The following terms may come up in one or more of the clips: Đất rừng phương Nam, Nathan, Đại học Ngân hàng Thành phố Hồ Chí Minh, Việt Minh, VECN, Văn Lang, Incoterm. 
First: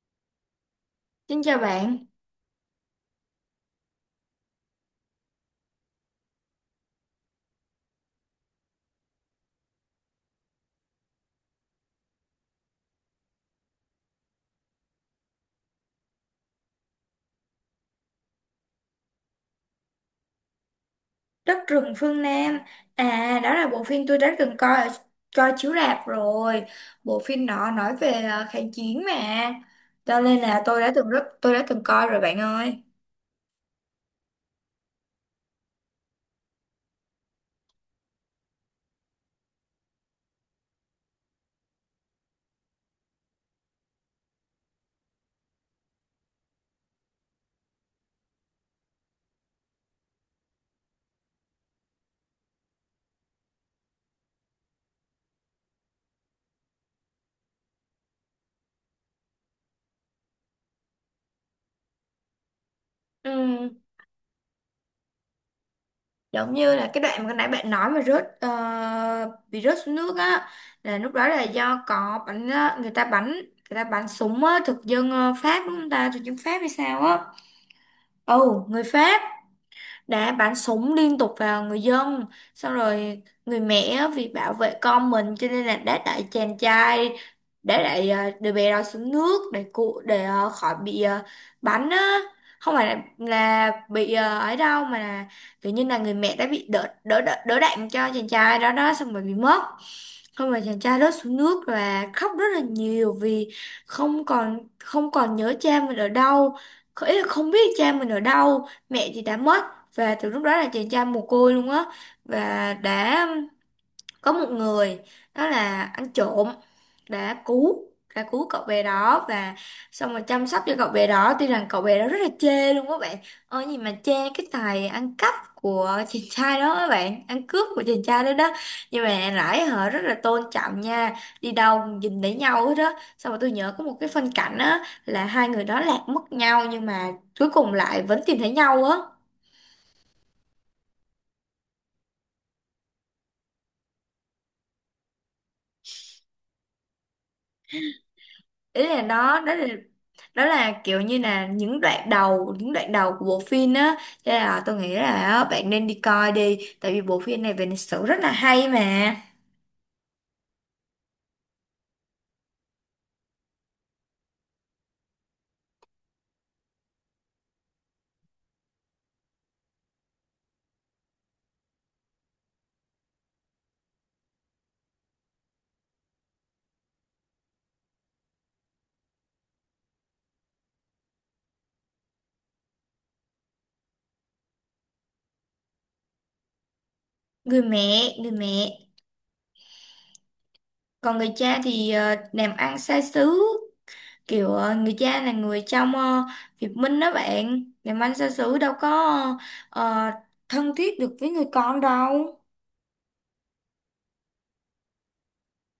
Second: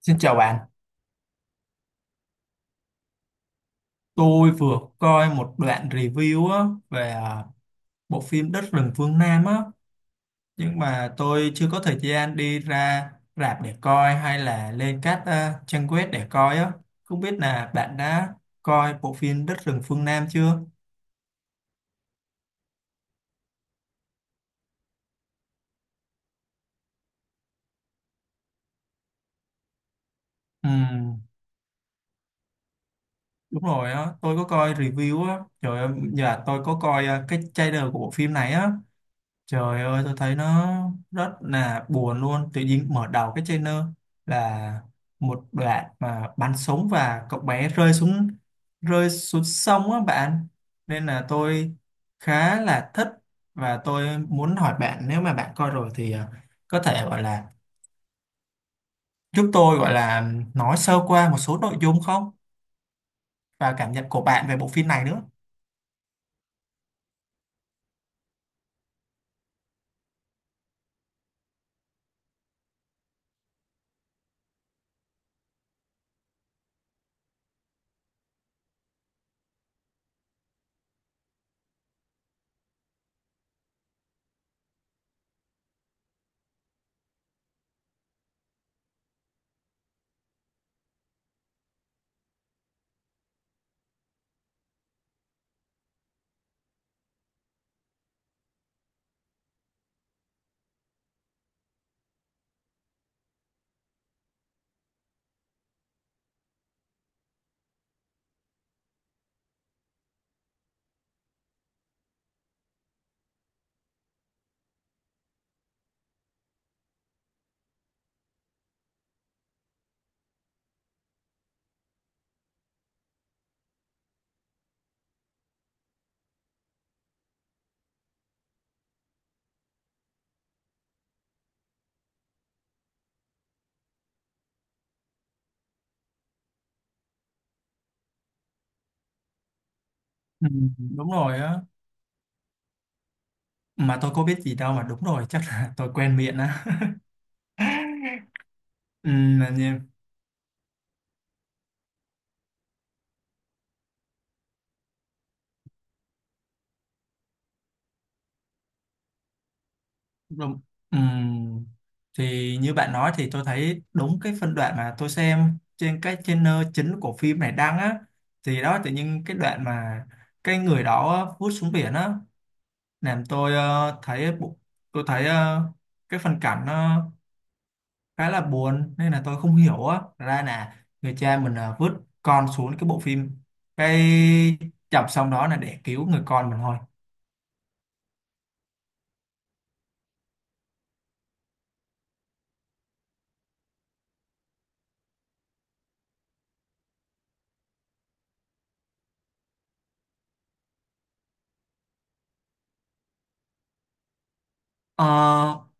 Xin chào bạn, Xin chào bạn, tôi vừa coi một đoạn review á, về bộ phim Đất rừng phương Nam á, nhưng mà tôi chưa có thời gian đi ra rạp để coi hay là lên các trang web để coi á. Không biết là bạn đã coi bộ phim Đất rừng phương Nam chưa? Đất rừng phương Nam. À, đó là bộ phim tôi đã từng coi chiếu rạp rồi. Bộ phim đó nói về kháng chiến mà. Cho nên là tôi đã từng Ừm, rất tôi đã từng coi rồi bạn ơi. đúng rồi á, tôi có coi review á, trời ơi, giờ tôi có coi cái trailer của bộ phim này á. Trời ơi, tôi thấy nó rất là buồn luôn. Tự nhiên mở đầu cái trailer là một đoạn mà bắn súng và cậu bé rơi xuống sông á bạn. Nên là tôi khá là thích và tôi muốn hỏi bạn nếu mà bạn coi rồi thì có thể gọi là giúp tôi gọi là nói sơ qua một số nội dung không Ừ, và cảm nhận của bạn về bộ phim này nữa. giống như là cái đoạn mà nãy bạn nói mà bị rớt xuống nước á, là lúc đó là do có người ta bắn súng á, thực dân Pháp đúng không ta, thực dân Pháp hay sao á. Ồ, người Pháp đã bắn súng liên tục vào người dân, xong rồi người mẹ vì bảo vệ con mình cho nên là đã đẩy chàng trai đã đẩy ờ, đứa bé đó xuống nước để khỏi bắn á, không phải là bị ấy đâu, mà là kiểu như là người mẹ đã bị đỡ đạn cho chàng trai đó đó, xong rồi bị mất. Không, rồi chàng trai rớt xuống nước và khóc rất là nhiều vì không còn nhớ cha mình ở đâu, ý là không biết cha mình ở đâu, mẹ thì đã mất. Và từ lúc đó là chàng trai mồ côi luôn á, và đã có một người, đó là ăn trộm, đã cứu đã cứu cậu bé đó, và xong rồi chăm sóc cho cậu bé đó, tuy rằng cậu bé đó rất là chê luôn các bạn ơ, gì mà chê cái tài ăn cắp của chàng trai đó, các bạn, ăn cướp của chàng trai đó đó, nhưng mà lại họ rất là tôn trọng nha, đi đâu cũng nhìn thấy nhau hết đó, xong rồi tôi nhớ có một cái phân cảnh á là hai người đó lạc mất nhau nhưng mà cuối cùng lại vẫn tìm thấy nhau á. Ừ, đúng rồi á. Mà tôi có biết gì đâu mà đúng rồi, chắc là tôi quen miệng á. Ý là Ừ. đó đó là Đó là kiểu như là những đoạn đầu của bộ phim á, cho nên là tôi nghĩ là á, bạn nên đi coi đi, tại vì bộ phim này về lịch sử rất là hay mà. Đúng. Ừm. Thì như bạn nói thì tôi thấy đúng cái phân đoạn mà tôi xem trên cái channel chính của phim này đăng á thì đó tự nhiên cái đoạn mà cái người đó vút xuống biển á làm tôi thấy tôi thấy cái phân cảnh nó khá là buồn nên là tôi không hiểu á ra là người cha mình vứt con xuống cái bộ phim cái chập xong đó là để cứu người con mình thôi. Người mẹ, còn người cha thì làm ăn xa xứ, kiểu người cha là người trong Việt Minh đó bạn, làm ăn xa xứ đâu có ờ, thân thiết được với người con đâu. Ờ,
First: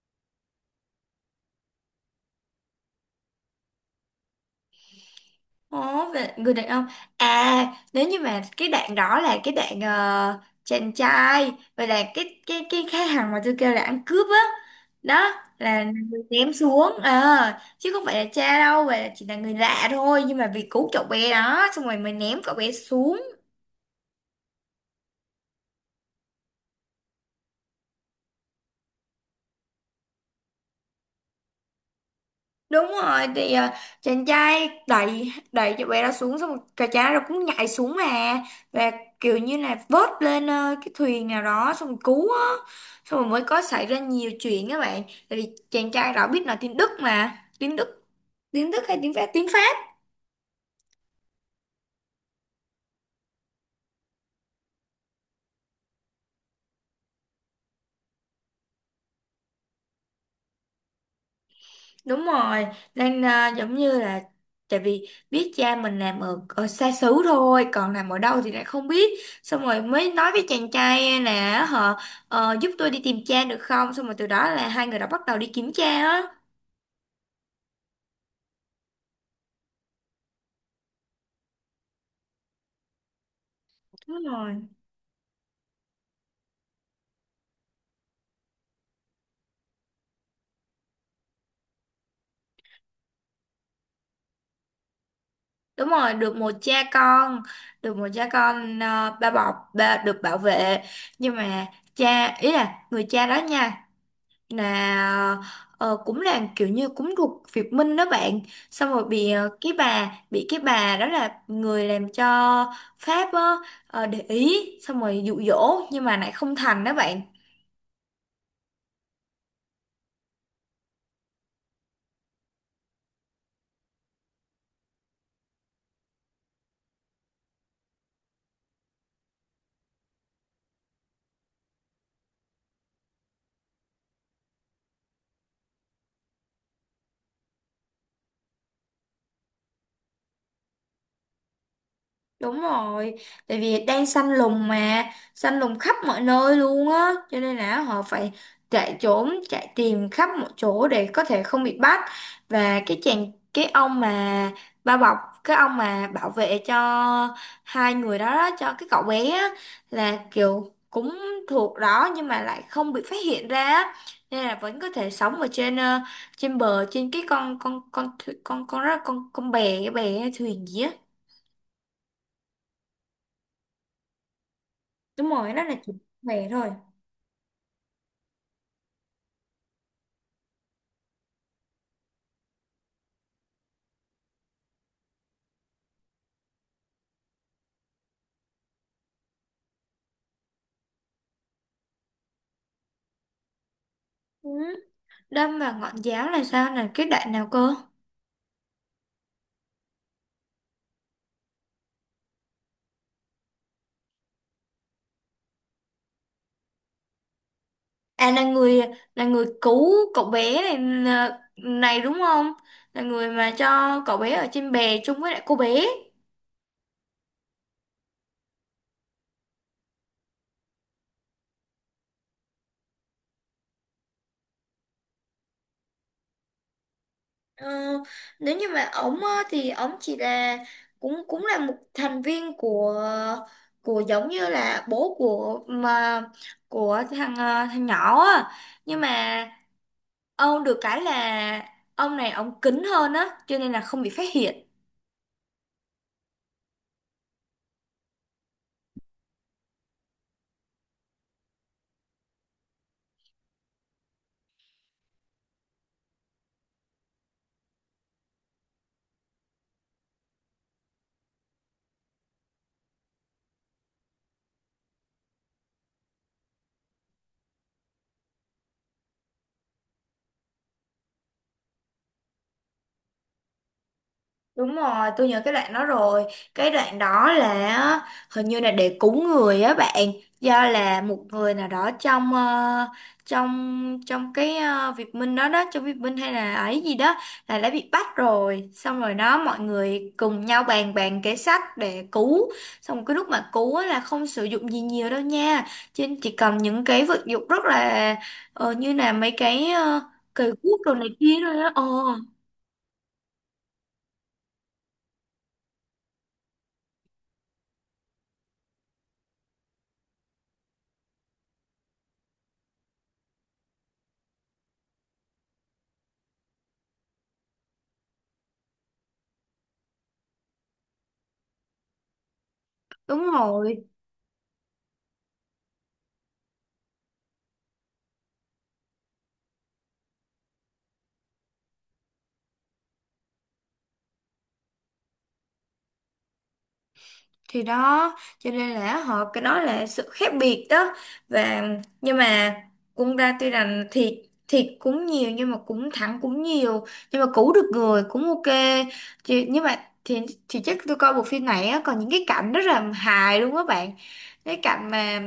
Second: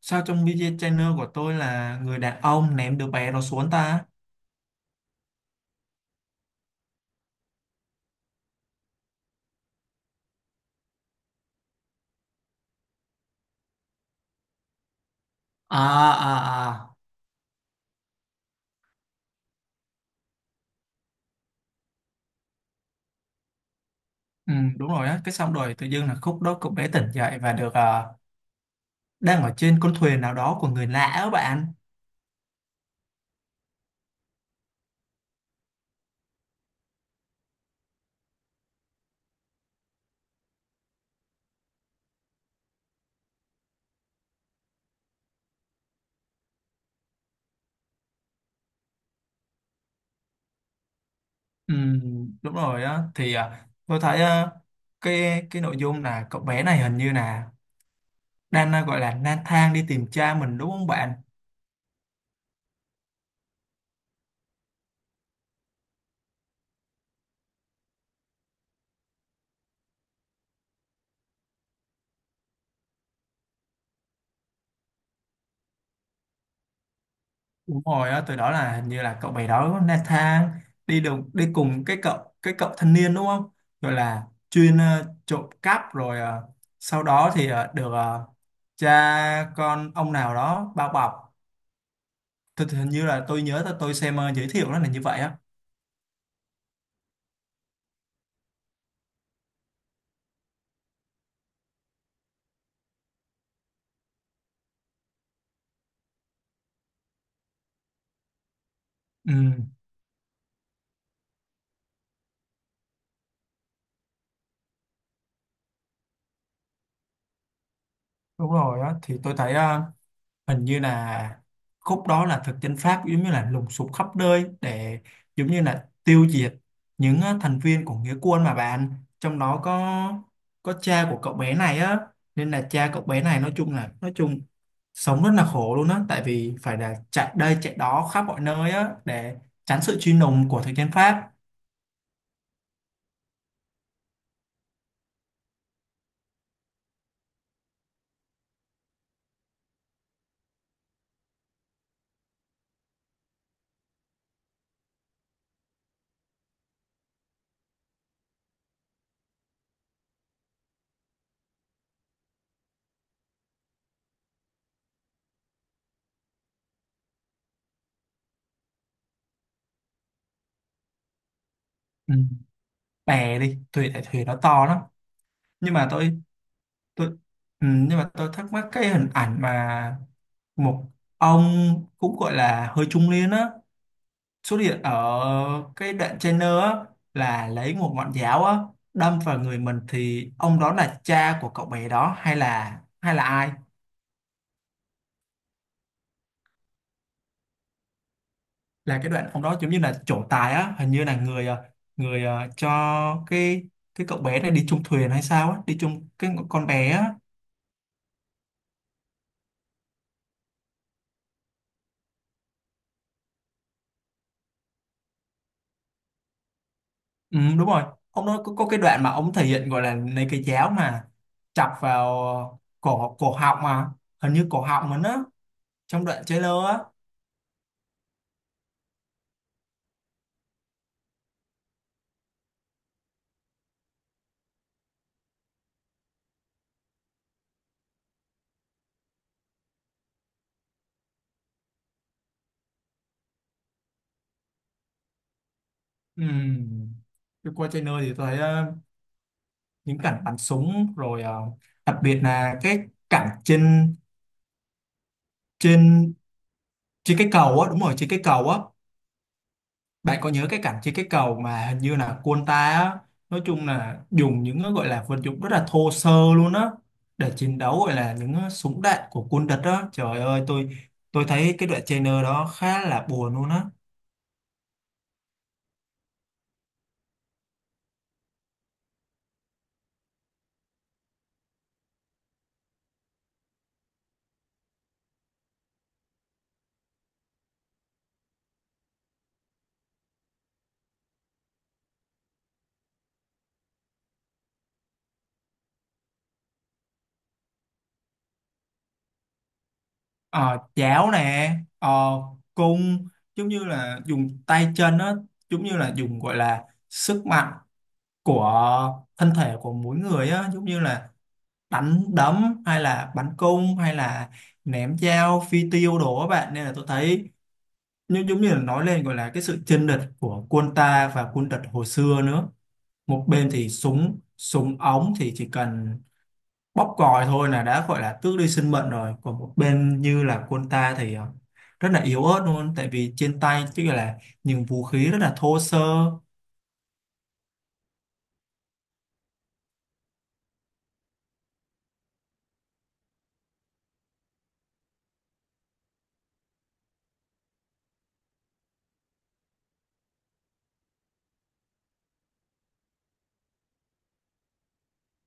sao trong video channel của tôi là người đàn ông ném đứa bé đó xuống ta? Ồ, về người đàn ông à, nếu như mà cái đoạn đó là cái đoạn chàng trai, vậy là cái thằng mà tôi kêu là ăn cướp á, đó à là người à ném xuống à ờ, chứ không phải là cha đâu, vậy là chỉ là người lạ thôi, nhưng mà vì cứu cậu bé đó xong rồi mình ném cậu bé xuống. Ừ, đúng rồi á, cái xong rồi tự dưng là khúc đó cậu bé tỉnh dậy và được đang ở trên con thuyền nào đó của người lạ á bạn. Đúng rồi, thì chàng trai đẩy đẩy cho bé đó xuống, xong rồi cả trai rồi cũng nhảy xuống mà, và kiểu như là vớt lên cái thuyền nào đó, xong rồi cứu á, xong rồi mới có xảy ra nhiều chuyện các bạn, tại vì chàng trai đó biết nói tiếng Đức mà, tiếng Đức hay tiếng Pháp. Ừ, đúng rồi á, thì tôi thấy cái nội dung là cậu bé này hình như là đang gọi là lang thang đi tìm cha mình đúng không bạn? Đúng rồi, nên à, giống như là tại vì biết cha mình làm ở, ở xa xứ thôi, còn làm ở đâu thì lại không biết. Xong rồi mới nói với chàng trai là họ giúp tôi đi tìm cha được không? Xong rồi từ đó là hai người đã bắt đầu đi kiếm cha á. Đúng rồi á, từ đó là hình như là cậu bé đó Nathan đi đồng đi cùng cái cậu thanh niên đúng không? Rồi Đúng là rồi. chuyên trộm cắp rồi sau đó thì được cha con ông nào đó bao bọc. Thì hình như là tôi nhớ tôi xem giới thiệu nó là như vậy á. Đúng rồi, được một cha con, được một cha con, ba bọc, ba được bảo vệ. Nhưng mà cha, ý là người cha đó nha, là cũng là kiểu như cũng thuộc Việt Minh đó bạn, xong rồi Ừ, cái bà, bị cái bà đó là người làm cho Pháp á, ờ, để ý xong rồi dụ dỗ nhưng mà lại không thành đó bạn. đúng rồi á, thì tôi thấy hình như là khúc đó là thực dân Pháp giống như là lùng sục khắp nơi để giống như là tiêu diệt những thành viên của nghĩa quân mà bạn, trong đó có cha của cậu bé này á, nên là cha cậu bé này nói chung là nói chung sống rất là khổ luôn á tại vì phải là chạy đây chạy đó khắp mọi nơi á để tránh sự truy lùng của thực dân Pháp. Đúng rồi, tại vì đang săn lùng mà, săn lùng khắp mọi nơi luôn á, cho nên là họ phải chạy trốn, chạy tìm khắp mọi chỗ để có thể không bị bắt. Và cái ông mà bao bọc, cái ông mà bảo vệ cho hai người đó, đó cho cái cậu bé á, là kiểu cũng thuộc đó nhưng mà lại không bị phát hiện ra á, nên là vẫn có thể sống ở trên trên bờ, trên cái con bè cái bè thuyền gì á. Ừ. Bè đi thuyền tại thuyền nó to lắm, Đúng rồi, nó nhưng là mà chỉ tôi về thôi. tôi ừ, nhưng mà tôi thắc mắc cái hình ảnh mà một ông cũng gọi là hơi trung niên á xuất hiện ở cái đoạn trainer á là lấy một ngọn giáo á đâm vào người mình thì ông đó là cha của cậu bé đó hay là ai. Ừ. Đâm vào ngọn giáo là sao, là cái đoạn nào cơ? Là cái đoạn ông đó giống như là trổ tài á hình như là người cho cái cái cậu bé này đi chung thuyền hay sao á, đi chung cái con bé á. À, là người, là người cứu cậu bé này này đúng không? Là người mà cho cậu bé ở trên bè chung với lại cô bé. Ừ, đúng rồi, ông đó có cái đoạn mà ông thể hiện gọi là lấy cái giáo mà chọc vào cổ cổ họng mà hình như cổ họng mình á, trong đoạn trailer á. Ờ, nếu như mà ổng á, thì ổng chỉ là cũng cũng là một thành viên của giống như là bố của mà của thằng nhỏ á. Nhưng mà ông được cái là ông này ông kín hơn á, cho nên là không bị phát hiện. Ừm, tôi qua trailer thì tôi thấy những cảnh bắn súng rồi đặc biệt là cái cảnh trên trên trên cái cầu á, đúng rồi, trên cái cầu á. Bạn có nhớ cái cảnh trên cái cầu mà hình như là quân ta á nói chung là dùng những cái gọi là vật dụng rất là thô sơ luôn á để chiến đấu gọi là những súng đạn của quân địch á, trời ơi, tôi thấy cái đoạn trailer đó khá là buồn luôn á. Đúng rồi, tôi nhớ cái đoạn đó rồi. Cái đoạn đó là á, hình như là để cúng người á bạn, do là một người nào đó trong trong trong cái Việt Minh đó đó, trong Việt Minh hay là ấy gì đó, là đã bị bắt rồi. Xong rồi đó mọi người cùng nhau bàn bàn kế sách để cứu. Xong cái lúc mà cứu á, là không sử dụng gì nhiều đâu nha. Trên chỉ cầm những cái vật dụng rất là ờ, như là mấy cái uh, cầy Ờ, cuốc đồ này Chảo kia nè thôi á. Ờ, ờ, cung giống như là dùng tay chân á, giống như là dùng gọi là sức mạnh của thân thể của mỗi người á, giống như là đánh đấm hay là bắn cung hay là ném dao phi tiêu đồ á bạn, nên là tôi thấy như giống như là nói lên gọi là cái sự chênh lệch của quân ta và quân địch hồi xưa nữa. Một đúng bên thì rồi. súng súng ống thì chỉ cần bóp còi thôi là đã gọi là tước đi sinh mệnh rồi, còn một bên như là quân ta thì rất là yếu ớt luôn tại vì trên tay chứ là những vũ khí rất là thô sơ. Thì đó cho nên là họ, cái đó là sự khác biệt đó, và nhưng mà cũng ra, tuy rằng thiệt thiệt cũng nhiều nhưng mà cũng thẳng cũng nhiều, nhưng mà cứu được người cũng ok. Nhưng mà thì thì chắc tôi coi bộ phim này á, còn những cái cảnh rất là hài luôn á bạn, cái cảnh mà,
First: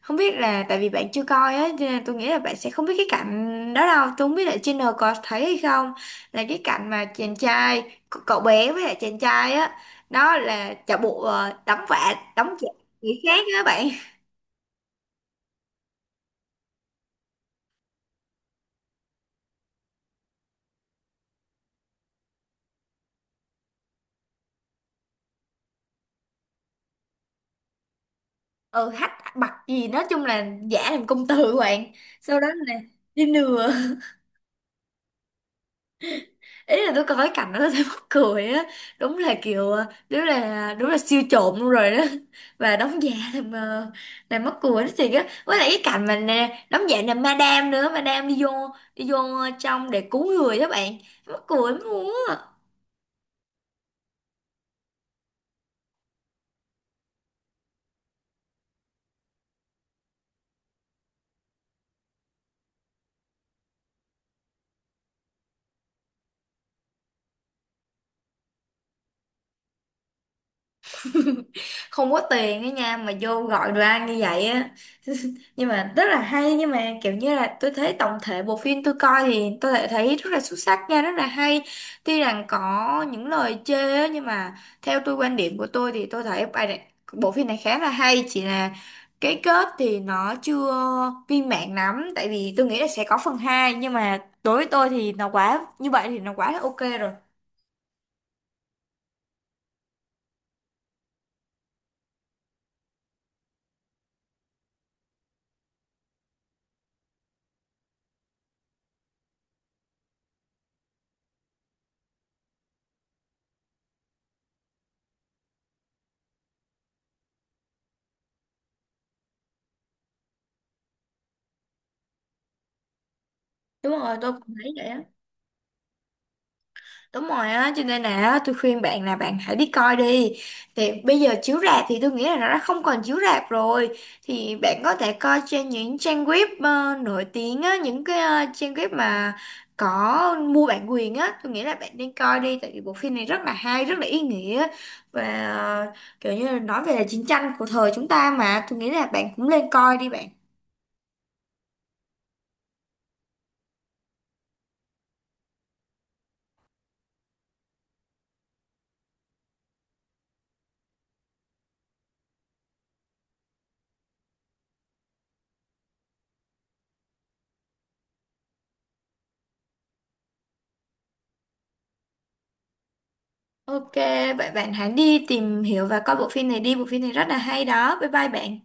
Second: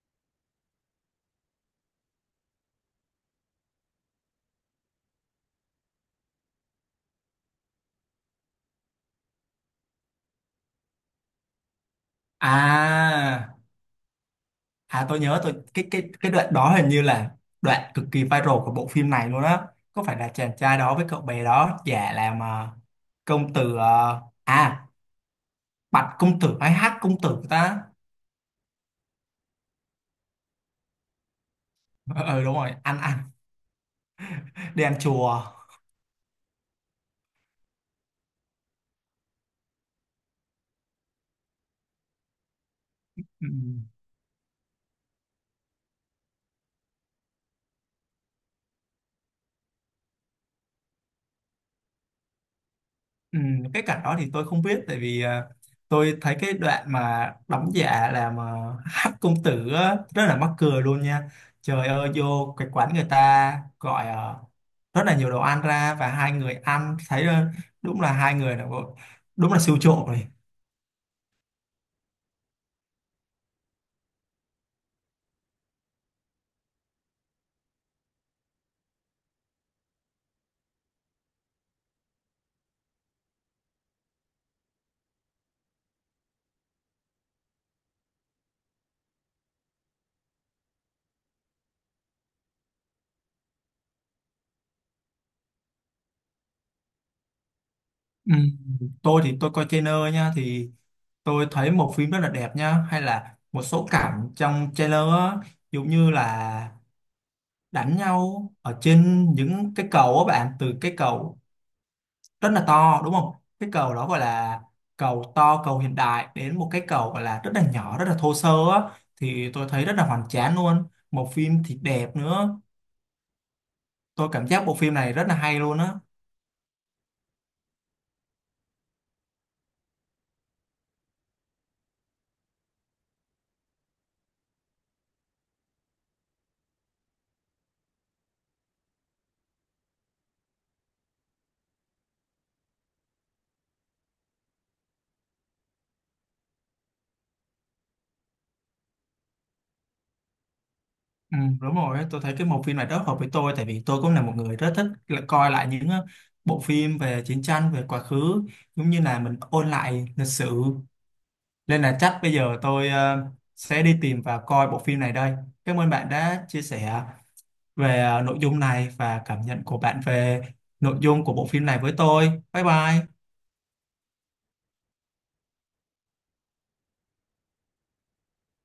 không biết là tại vì bạn chưa coi á cho nên tôi nghĩ là bạn sẽ không biết cái cảnh đó đâu, tôi không biết là trên N có thấy hay không, là cái cảnh mà chàng trai, cậu bé với lại chàng trai á, đó là chợ bộ đóng vạ đóng giả người khác à á bạn. à tôi nhớ tôi cái đoạn đó hình như là đoạn cực kỳ viral của bộ phim này luôn á. Có phải là chàng trai đó với cậu bé đó giả làm công tử, bạch công tử hay hát công tử ta. Ừ, hách bặc gì, nói chung là giả làm công tử của bạn, Ờ sau ừ, đó đúng rồi, là ăn đi ăn lừa, đi ăn chùa. ý là tôi coi cái cảnh đó tôi thấy mắc cười á, đúng là kiểu đúng là siêu trộm luôn rồi đó, và đóng giả Ừ. làm làm mắc cười đó thì á, với lại cái cảnh mà nè, đóng giả làm madam nữa, madam đi vô, đi vô trong để cứu người đó bạn, mắc cười lắm luôn á. Ừ, cái cảnh đó thì tôi không biết tại vì tôi thấy cái đoạn mà đóng giả làm hắc công tử á, rất là mắc cười luôn nha. Trời ơi, vô cái quán người ta gọi rất là nhiều đồ ăn ra và hai người ăn thấy đúng là hai người là đúng là siêu trộm rồi. Không có tiền á nha mà vô gọi đồ ăn như vậy á, nhưng mà rất là hay, nhưng mà kiểu như là tôi thấy tổng thể bộ phim tôi coi thì tôi lại thấy rất là xuất sắc nha, rất là hay, tuy rằng có những lời chê á, nhưng mà theo tôi, quan điểm của tôi thì tôi thấy bài này, bộ phim này khá là hay, chỉ là cái kết thì nó chưa viên mãn lắm, tại vì tôi nghĩ là sẽ có phần hai, nhưng mà đối với tôi thì nó quá, như vậy thì nó quá là ok rồi. Ừ. Tôi thì tôi coi trailer nha thì tôi thấy một phim rất là đẹp nha, hay là một số cảnh trong trailer á, giống như là đánh nhau ở trên những cái cầu á bạn, từ cái cầu rất là to đúng không, cái cầu đó gọi là cầu to, cầu hiện đại đến một cái cầu gọi là rất là nhỏ rất là thô sơ á, thì tôi thấy rất là hoành tráng luôn, một phim thì đẹp nữa. Đúng rồi Tôi tôi cảm cũng giác thấy bộ vậy phim á. này rất là hay luôn á. Đúng rồi á, cho nên là á, tôi khuyên bạn là bạn hãy đi coi đi. Thì bây giờ chiếu rạp thì tôi nghĩ là nó đã không còn chiếu rạp rồi. Thì bạn có thể coi trên những trang web nổi tiếng á, những cái trang web mà có mua bản quyền á. Tôi nghĩ là bạn nên coi đi, tại vì bộ phim này rất là hay, rất là ý nghĩa. Và ờ, kiểu như là nói về là chiến tranh của thời chúng ta mà. Tôi nghĩ là bạn cũng nên coi đi bạn. Ừ, đúng rồi, tôi thấy cái bộ phim này rất hợp với tôi tại vì tôi cũng là một người rất thích là coi lại những ờ, bộ phim về chiến tranh về quá khứ, giống như là mình ôn lại lịch sử, nên là chắc bây giờ tôi sẽ đi tìm và coi bộ phim này đây. Cảm ơn bạn đã chia sẻ về nội dung này và cảm nhận của bạn về nội dung của bộ phim này với tôi. Bye bye. Ok, vậy bạn hãy đi tìm hiểu và coi bộ phim này đi. Bộ phim này rất là hay đó. Bye bye bạn.